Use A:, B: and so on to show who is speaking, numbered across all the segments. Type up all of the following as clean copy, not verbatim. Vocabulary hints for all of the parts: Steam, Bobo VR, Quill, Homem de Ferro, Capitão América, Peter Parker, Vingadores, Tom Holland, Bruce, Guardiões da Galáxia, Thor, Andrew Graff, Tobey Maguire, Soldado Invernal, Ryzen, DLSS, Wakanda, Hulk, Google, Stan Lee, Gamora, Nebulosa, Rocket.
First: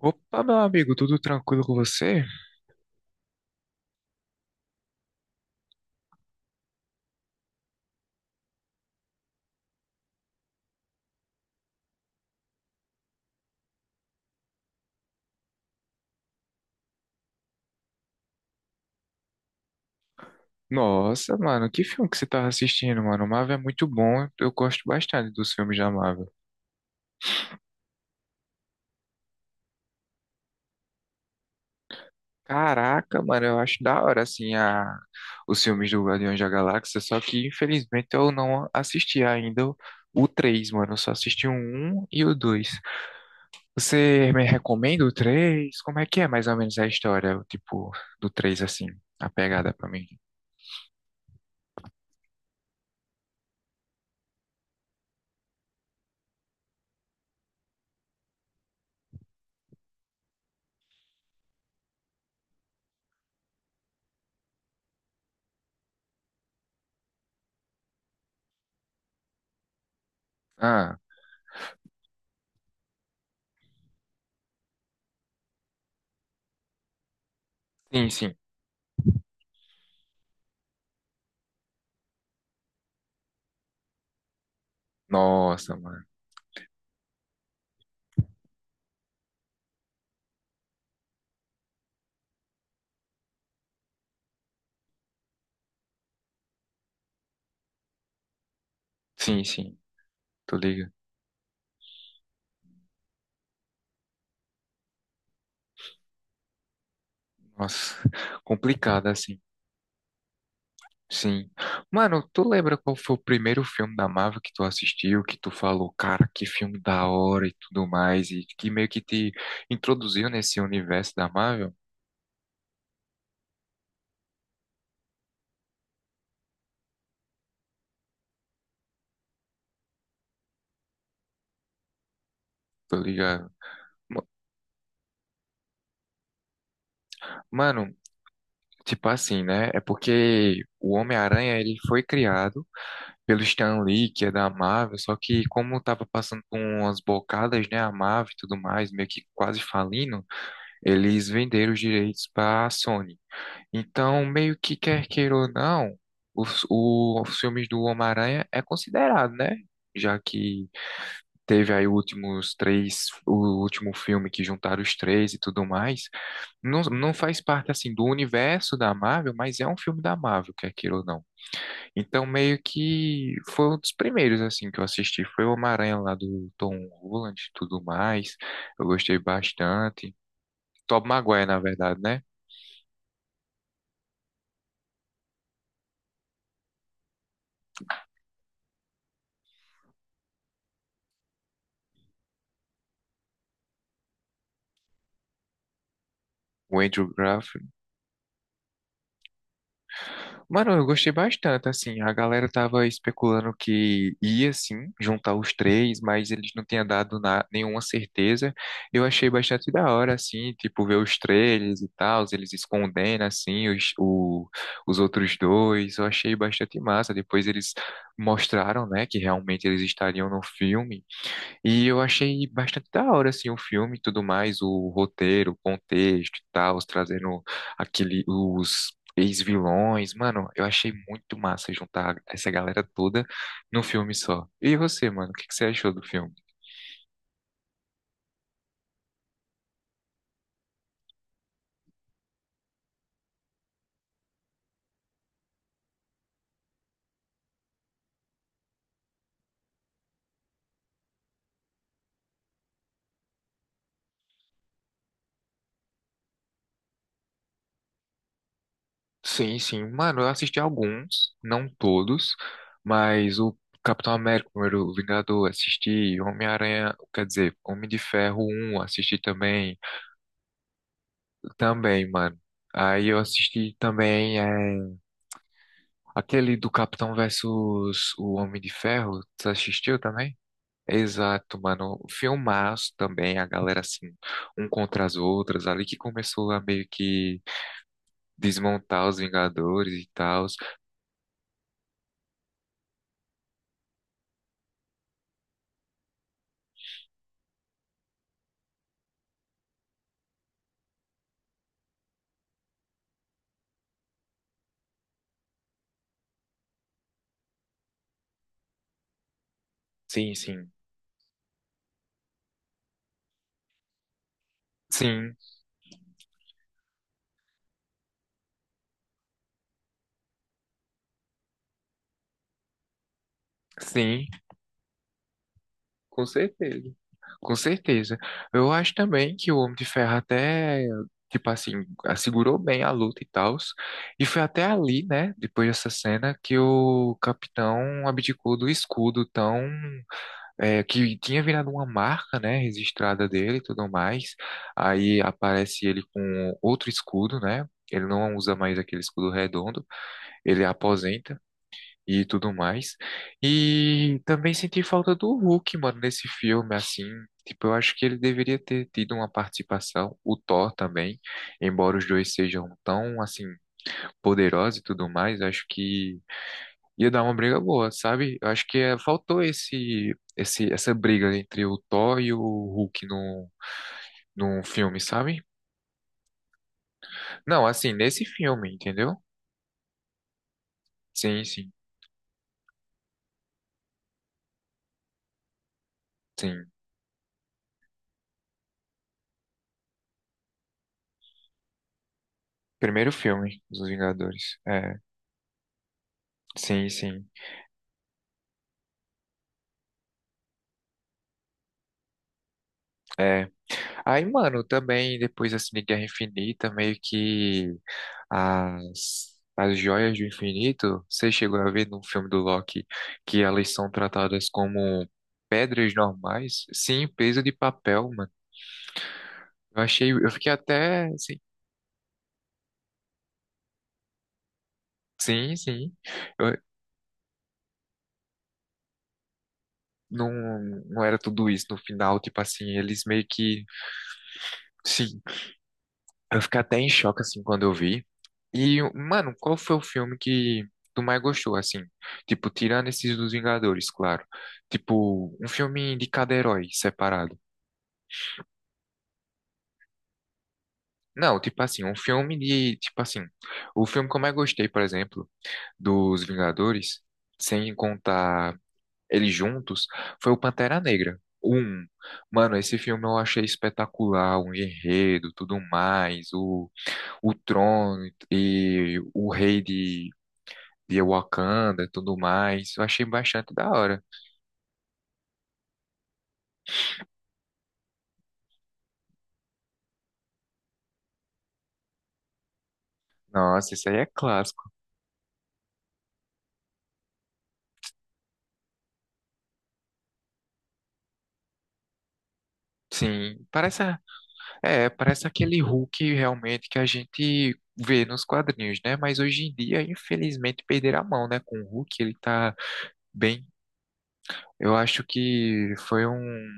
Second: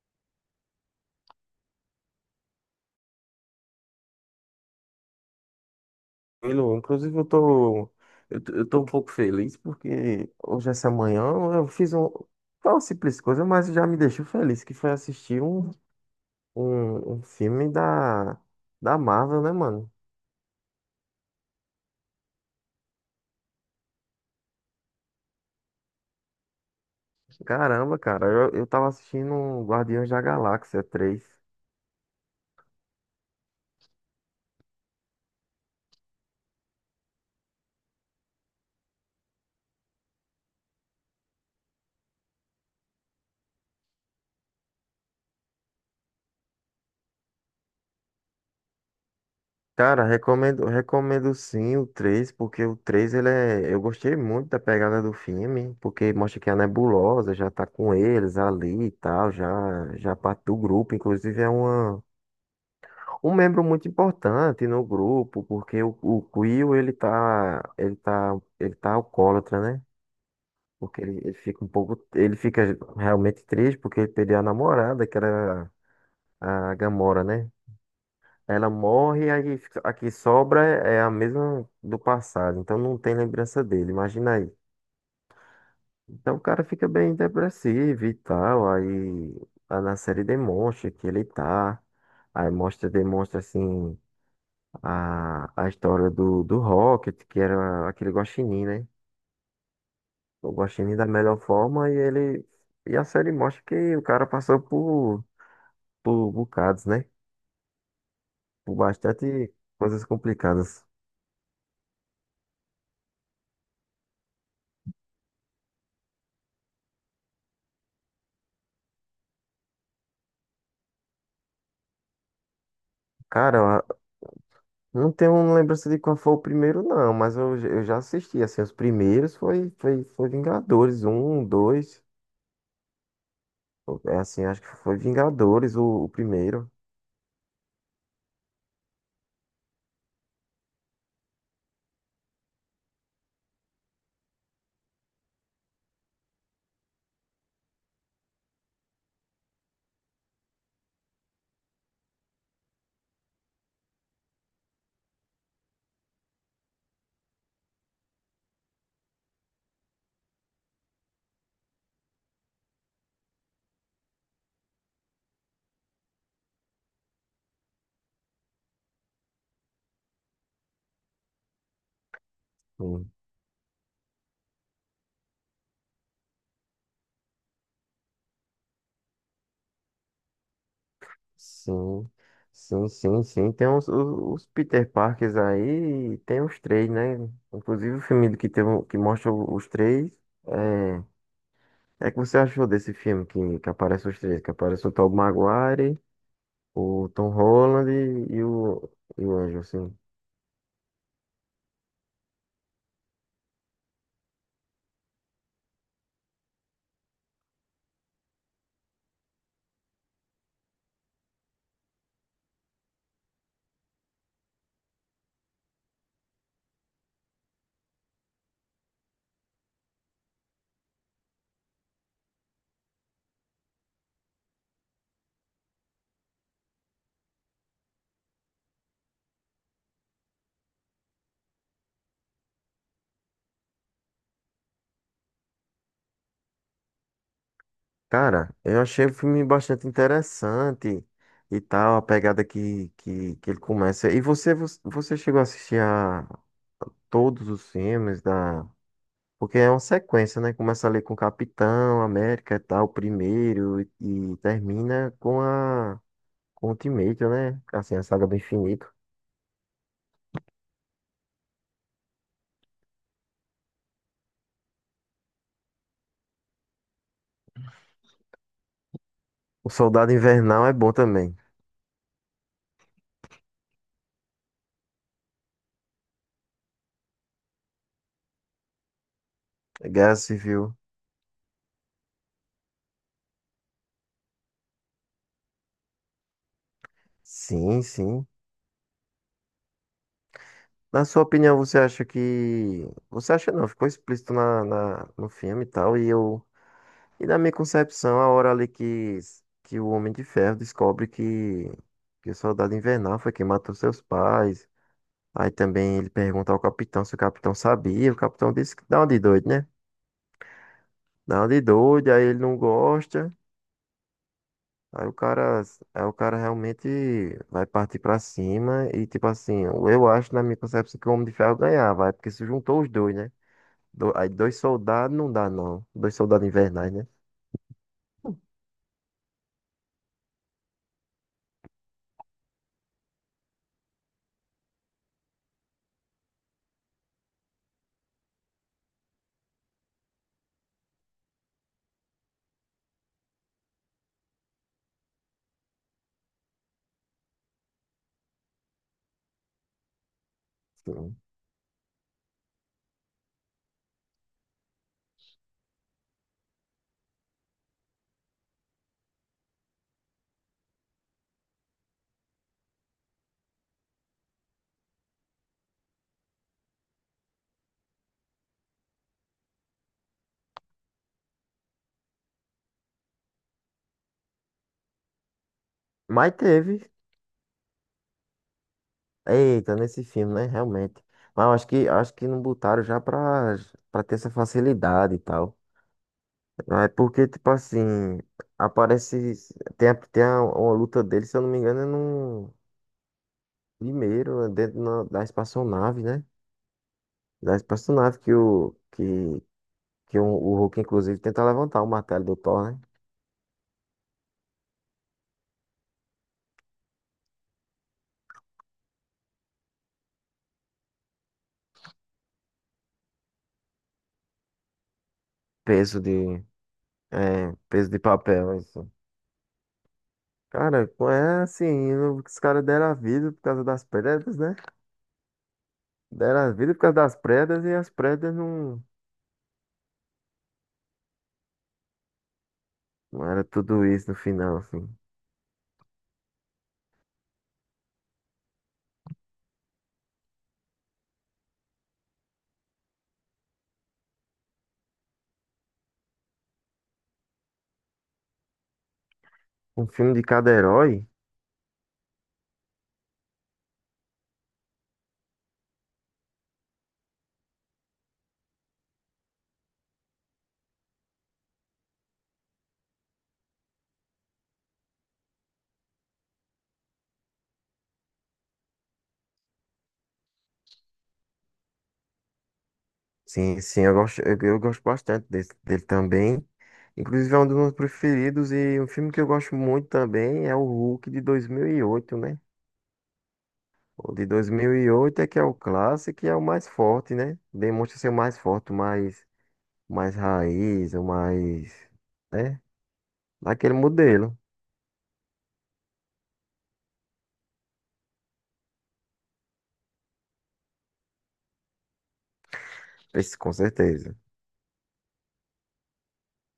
A: Opa, meu amigo, tudo tranquilo com você?
B: Tranquilo. Inclusive, eu tô um pouco feliz porque hoje, essa manhã, eu fiz um, foi uma simples coisa, mas já me deixou feliz, que foi assistir um filme da Marvel, né, mano?
A: Nossa, mano, que filme que você tava assistindo, mano? O Marvel é muito bom, eu gosto bastante dos filmes da Marvel.
B: Caramba, cara, eu tava assistindo um Guardiões da Galáxia três.
A: Caraca, mano, eu acho da hora, assim, os filmes do Guardiões da Galáxia, só que infelizmente eu não assisti ainda o 3, mano, eu só assisti o 1 e o 2. Você me recomenda o 3? Como é que é mais ou menos a história, o tipo, do três assim, a pegada pra
B: Cara,
A: mim?
B: recomendo, recomendo sim o 3 porque o 3 ele é, eu gostei muito da pegada do filme, porque mostra que a Nebulosa já tá com eles ali e tal, já, já parte do grupo, inclusive é uma um membro muito importante no grupo, porque o Quill, ele tá alcoólatra, né?
A: Ah,
B: Porque ele fica realmente triste porque ele perdeu a namorada, que era a Gamora, né?
A: sim, sim.
B: Ela morre, a que sobra é a mesma do passado, então não tem lembrança dele, imagina aí.
A: Nossa, mano.
B: Então o cara fica bem depressivo e tal, aí na série demonstra que ele tá, aí mostra, demonstra assim a história do Rocket, que era aquele guaxinim, né?
A: Sim, sim,
B: O
A: tô ligado.
B: guaxinim da melhor forma e ele. E a série mostra que o cara passou por bocados, né?
A: Nossa,
B: Por
A: complicado, assim.
B: bastante coisas complicadas.
A: Sim. Mano, tu lembra qual foi o primeiro filme da Marvel que tu assistiu, que tu falou, cara, que filme da hora e tudo mais, e que meio que te introduziu nesse universo da Marvel?
B: Cara, eu não tenho lembrança de qual foi o primeiro, não, mas eu já assisti, assim, os primeiros foi Vingadores, um, dois,
A: Tô ligado.
B: é
A: Ma-
B: assim, acho que foi Vingadores o primeiro.
A: Mano, tipo assim, né? É porque o Homem-Aranha, ele foi criado pelo Stan Lee, que é da Marvel, só que como tava passando por umas bocadas, né, a Marvel e tudo mais, meio que quase falindo, eles venderam os direitos pra Sony. Então, meio que quer queira ou não, os filmes do Homem-Aranha é considerado, né? Já que teve aí últimos três, o último filme que juntaram os três e tudo mais. Não, não faz parte, assim, do universo da Marvel, mas é um filme da Marvel, quer queira ou não. Então, meio
B: Um.
A: que foi um dos primeiros, assim, que eu assisti. Foi o Homem-Aranha lá do Tom Holland e tudo mais. Eu gostei bastante. Tobey Maguire, na verdade,
B: Sim,
A: né?
B: sim, sim, sim. Tem os Peter Parkers aí, e tem os três, né? Inclusive o filme do que, que mostra os três. É, é que você achou desse filme que aparece os três? Que aparece o Tobey Maguire,
A: O Andrew
B: o Tom
A: Graff.
B: Holland e o Anjo, assim.
A: Mano, eu gostei bastante, assim, a galera tava especulando que ia, sim, juntar os três, mas eles não tinham dado nenhuma certeza. Eu achei bastante da hora, assim, tipo, ver os trailers e tal, eles escondendo, assim, os outros dois, eu achei bastante massa. Depois eles mostraram, né, que realmente eles estariam no filme, e eu achei bastante da hora, assim, o filme e tudo mais, o roteiro, o contexto e tal, os trazendo aquele, os ex-vilões. Mano, eu achei muito massa juntar essa galera toda num filme só. E você, mano, o que que você achou do filme?
B: Cara, eu achei o filme bastante interessante e tal, a pegada que ele começa. E você chegou a assistir a todos os filmes da. Porque é uma sequência, né? Começa ali com o Capitão América e tal, o primeiro, e termina com o Ultimate, né? Assim, a saga do infinito.
A: Sim, sim, mano, eu assisti alguns, não todos, mas o Capitão América, o primeiro Vingador, assisti, Homem-Aranha, quer dizer, Homem de Ferro um assisti
B: O
A: também,
B: Soldado Invernal é bom também.
A: também, mano. Aí eu assisti também aquele do Capitão versus o Homem de Ferro, tu
B: É
A: assistiu
B: Guerra
A: também?
B: Civil.
A: Exato, mano. Filmaço também, a galera assim, um contra as outras, ali que começou a meio que
B: Sim, sim.
A: desmontar os Vingadores e tal.
B: Na sua opinião, você acha que. Você acha não, ficou explícito no filme e tal, e eu. E na minha concepção, a hora ali que o Homem de Ferro descobre que o Soldado Invernal foi quem matou seus pais. Aí também ele pergunta ao capitão se o capitão sabia. O capitão disse que dá uma de doido, né?
A: Sim, sim.
B: Dá uma de doido, aí ele não gosta. Aí o
A: Sim,
B: cara, Aí o cara realmente vai partir pra cima e tipo assim, eu acho na minha concepção que o Homem de Ferro ganhava, vai, porque se juntou os dois, né?
A: sim.
B: Aí dois soldados não dá não, dois
A: Com
B: soldados
A: certeza.
B: invernais, né?
A: Com certeza. Eu acho também que o Homem de Ferro até, tipo assim, assegurou bem a luta e tal. E foi até ali, né, depois dessa cena, que o capitão abdicou do escudo tão, é, que tinha virado uma marca, né, registrada dele e tudo mais. Aí aparece ele com outro escudo, né? Ele não usa mais aquele escudo redondo. Ele
B: Sim.
A: aposenta e tudo mais. E também senti falta do Hulk, mano, nesse filme, assim. Tipo, eu acho que ele deveria ter tido uma participação, o Thor também, embora os dois sejam tão, assim, poderosos e tudo mais, acho que ia dar uma briga boa, sabe? Eu acho que faltou essa briga entre o Thor e o Hulk num filme, sabe?
B: Mas teve,
A: Não, assim, nesse filme, entendeu?
B: eita, nesse filme, né? Realmente.
A: Sim,
B: Mas eu acho
A: sim,
B: que acho que não botaram já pra ter essa facilidade e tal.
A: sim.
B: Ah, é porque, tipo assim, aparece. Uma luta dele, se eu não me engano, é no
A: Primeiro filme dos
B: primeiro, é
A: Vingadores.
B: dentro
A: É,
B: da espaçonave, né?
A: sim, sim.
B: Da espaçonave que o Hulk, inclusive, tenta levantar o martelo do Thor, né?
A: É. Aí, mano, também depois assim de Guerra Infinita, meio que as joias do infinito, você chegou a ver no filme do Loki que elas são tratadas como pedras
B: Peso de.
A: normais, sim, peso de
B: É, peso de
A: papel, mano.
B: papel, isso.
A: Eu achei, eu fiquei
B: Cara,
A: até assim,
B: é assim, os caras deram a vida por causa das pedras, né?
A: sim, sim.
B: Deram a
A: Eu,
B: vida por causa das pedras e as pedras não,
A: não, não era tudo isso no final, tipo assim, eles meio
B: não era
A: que,
B: tudo isso no final, assim.
A: sim, eu fiquei até em choque assim quando eu vi. E, mano, qual foi o filme que tu mais gostou, assim? Tipo, tirando esses dos Vingadores, claro. Tipo, um filme de cada herói separado.
B: Um filme de cada herói.
A: Não, tipo assim, um filme de, tipo assim, o filme que eu mais gostei, por exemplo, dos Vingadores, sem contar eles juntos, foi o Pantera Negra. Um, mano, esse filme eu achei espetacular, o enredo, tudo mais, o trono e o rei de via Wakanda e tudo mais. Eu achei bastante
B: Sim,
A: da
B: sim, eu
A: hora.
B: gosto, eu gosto bastante dele também. Inclusive é um dos meus preferidos e um filme que eu gosto muito também é o Hulk de 2008, né?
A: Nossa, isso aí é
B: O de dois
A: clássico.
B: mil e oito é que é o clássico e é o mais forte, né? Demonstra ser o mais forte, o mais raiz, o mais, né?
A: Sim,
B: Daquele
A: parece,
B: modelo,
A: é, parece aquele Hulk realmente que a gente vê nos quadrinhos, né? Mas hoje em dia, infelizmente, perderam a mão, né? Com o Hulk, ele tá
B: esse,
A: bem.
B: com certeza.
A: Eu acho que foi um,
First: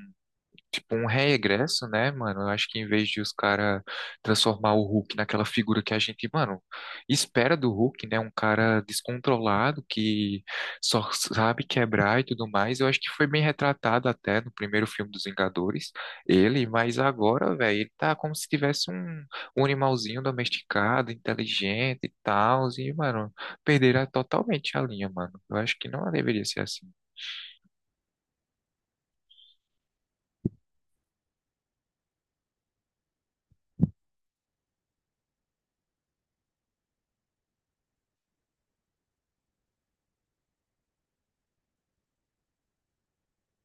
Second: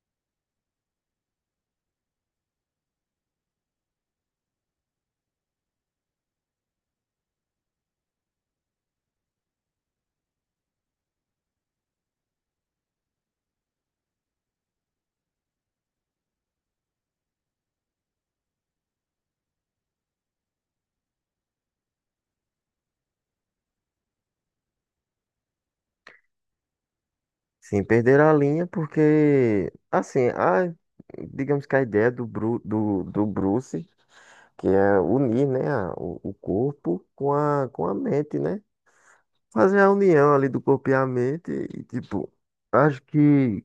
A: tipo um regresso, né, mano? Eu acho que em vez de os caras transformar o Hulk naquela figura que a gente, mano, espera do Hulk, né? Um cara descontrolado que só sabe quebrar e tudo mais. Eu acho que foi bem retratado até no primeiro filme dos Vingadores, ele, mas agora, velho, ele tá como se tivesse um, um animalzinho domesticado, inteligente e tal, e, mano, perderá totalmente a linha, mano. Eu acho que não deveria ser assim.
B: Sim, perderam a linha porque, assim, digamos que a ideia do Bruce que é unir, né, o corpo com a mente, né? Fazer a união ali do corpo e a mente e, tipo, acho que,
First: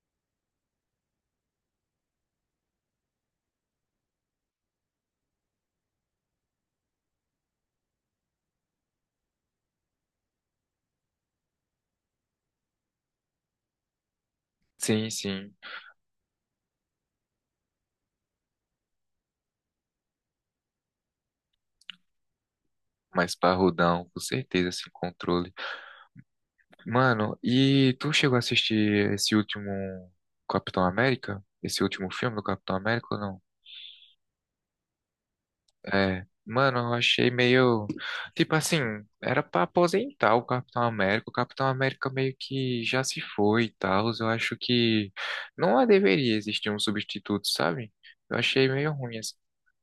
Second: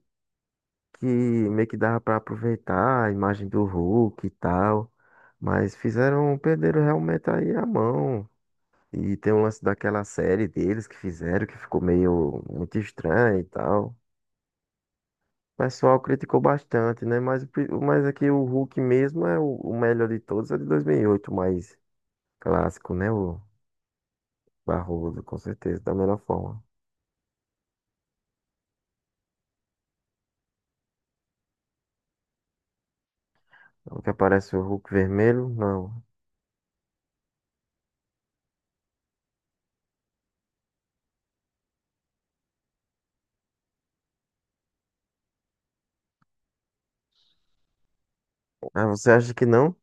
B: que meio que dava pra aproveitar a imagem do Hulk e tal, mas fizeram, perderam realmente aí a mão. E tem um lance daquela série deles que fizeram, que ficou meio muito estranho e tal.
A: Sim, sim,
B: O pessoal criticou bastante, né? Mas aqui o Hulk mesmo é o melhor de todos, é de 2008, o mais clássico, né?
A: mas parrudão, com certeza, sem
B: Barroso, com
A: controle.
B: certeza, da melhor forma.
A: Mano, e tu chegou a assistir esse último Capitão América? Esse último filme do Capitão América ou não?
B: É o que aparece o Hulk vermelho? Não.
A: É. Mano, eu achei meio. Tipo assim, era pra aposentar o Capitão América. O Capitão América meio que já se foi e tal. Eu acho que não deveria existir um substituto, sabe? Eu achei
B: Ah,
A: meio
B: você
A: ruim
B: acha
A: assim.
B: que não?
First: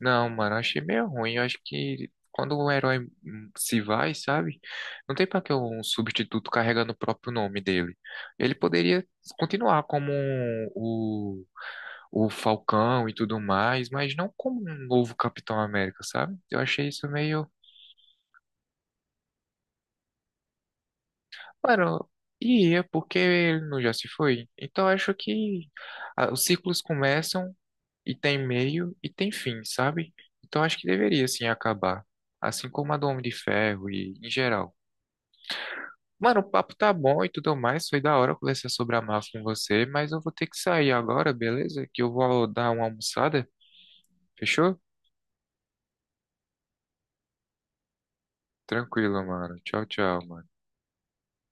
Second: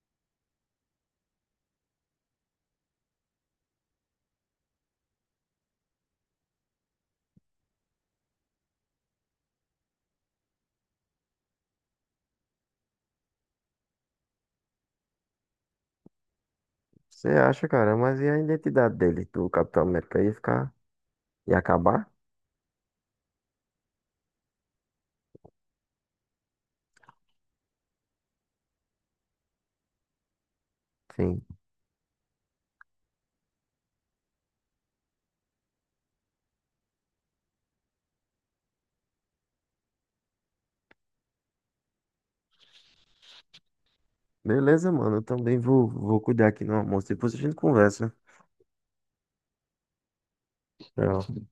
A: Não, mano, eu achei meio ruim. Eu acho que quando o herói se vai, sabe? Não tem pra que um substituto carregando o próprio nome dele. Ele poderia continuar como o Falcão e tudo mais, mas não como um novo Capitão América, sabe? Eu achei isso
B: Você
A: meio.
B: acha, cara, mas e a identidade dele, do Capitão América, ia
A: Mano,
B: acabar?
A: ia, porque ele não já se foi. Então eu acho que ah, os ciclos começam e tem meio e tem fim, sabe? Então acho que deveria
B: Sim.
A: sim acabar. Assim como a do Homem de Ferro e em geral. Mano, o papo tá bom e tudo mais. Foi da hora conversar sobre a máfia com você, mas eu vou ter que sair agora, beleza? Que eu vou dar uma almoçada. Fechou?
B: Beleza, mano, eu também vou cuidar aqui no almoço, depois a gente conversa.
A: Tranquilo, mano. Tchau, tchau, mano.
B: Tchau.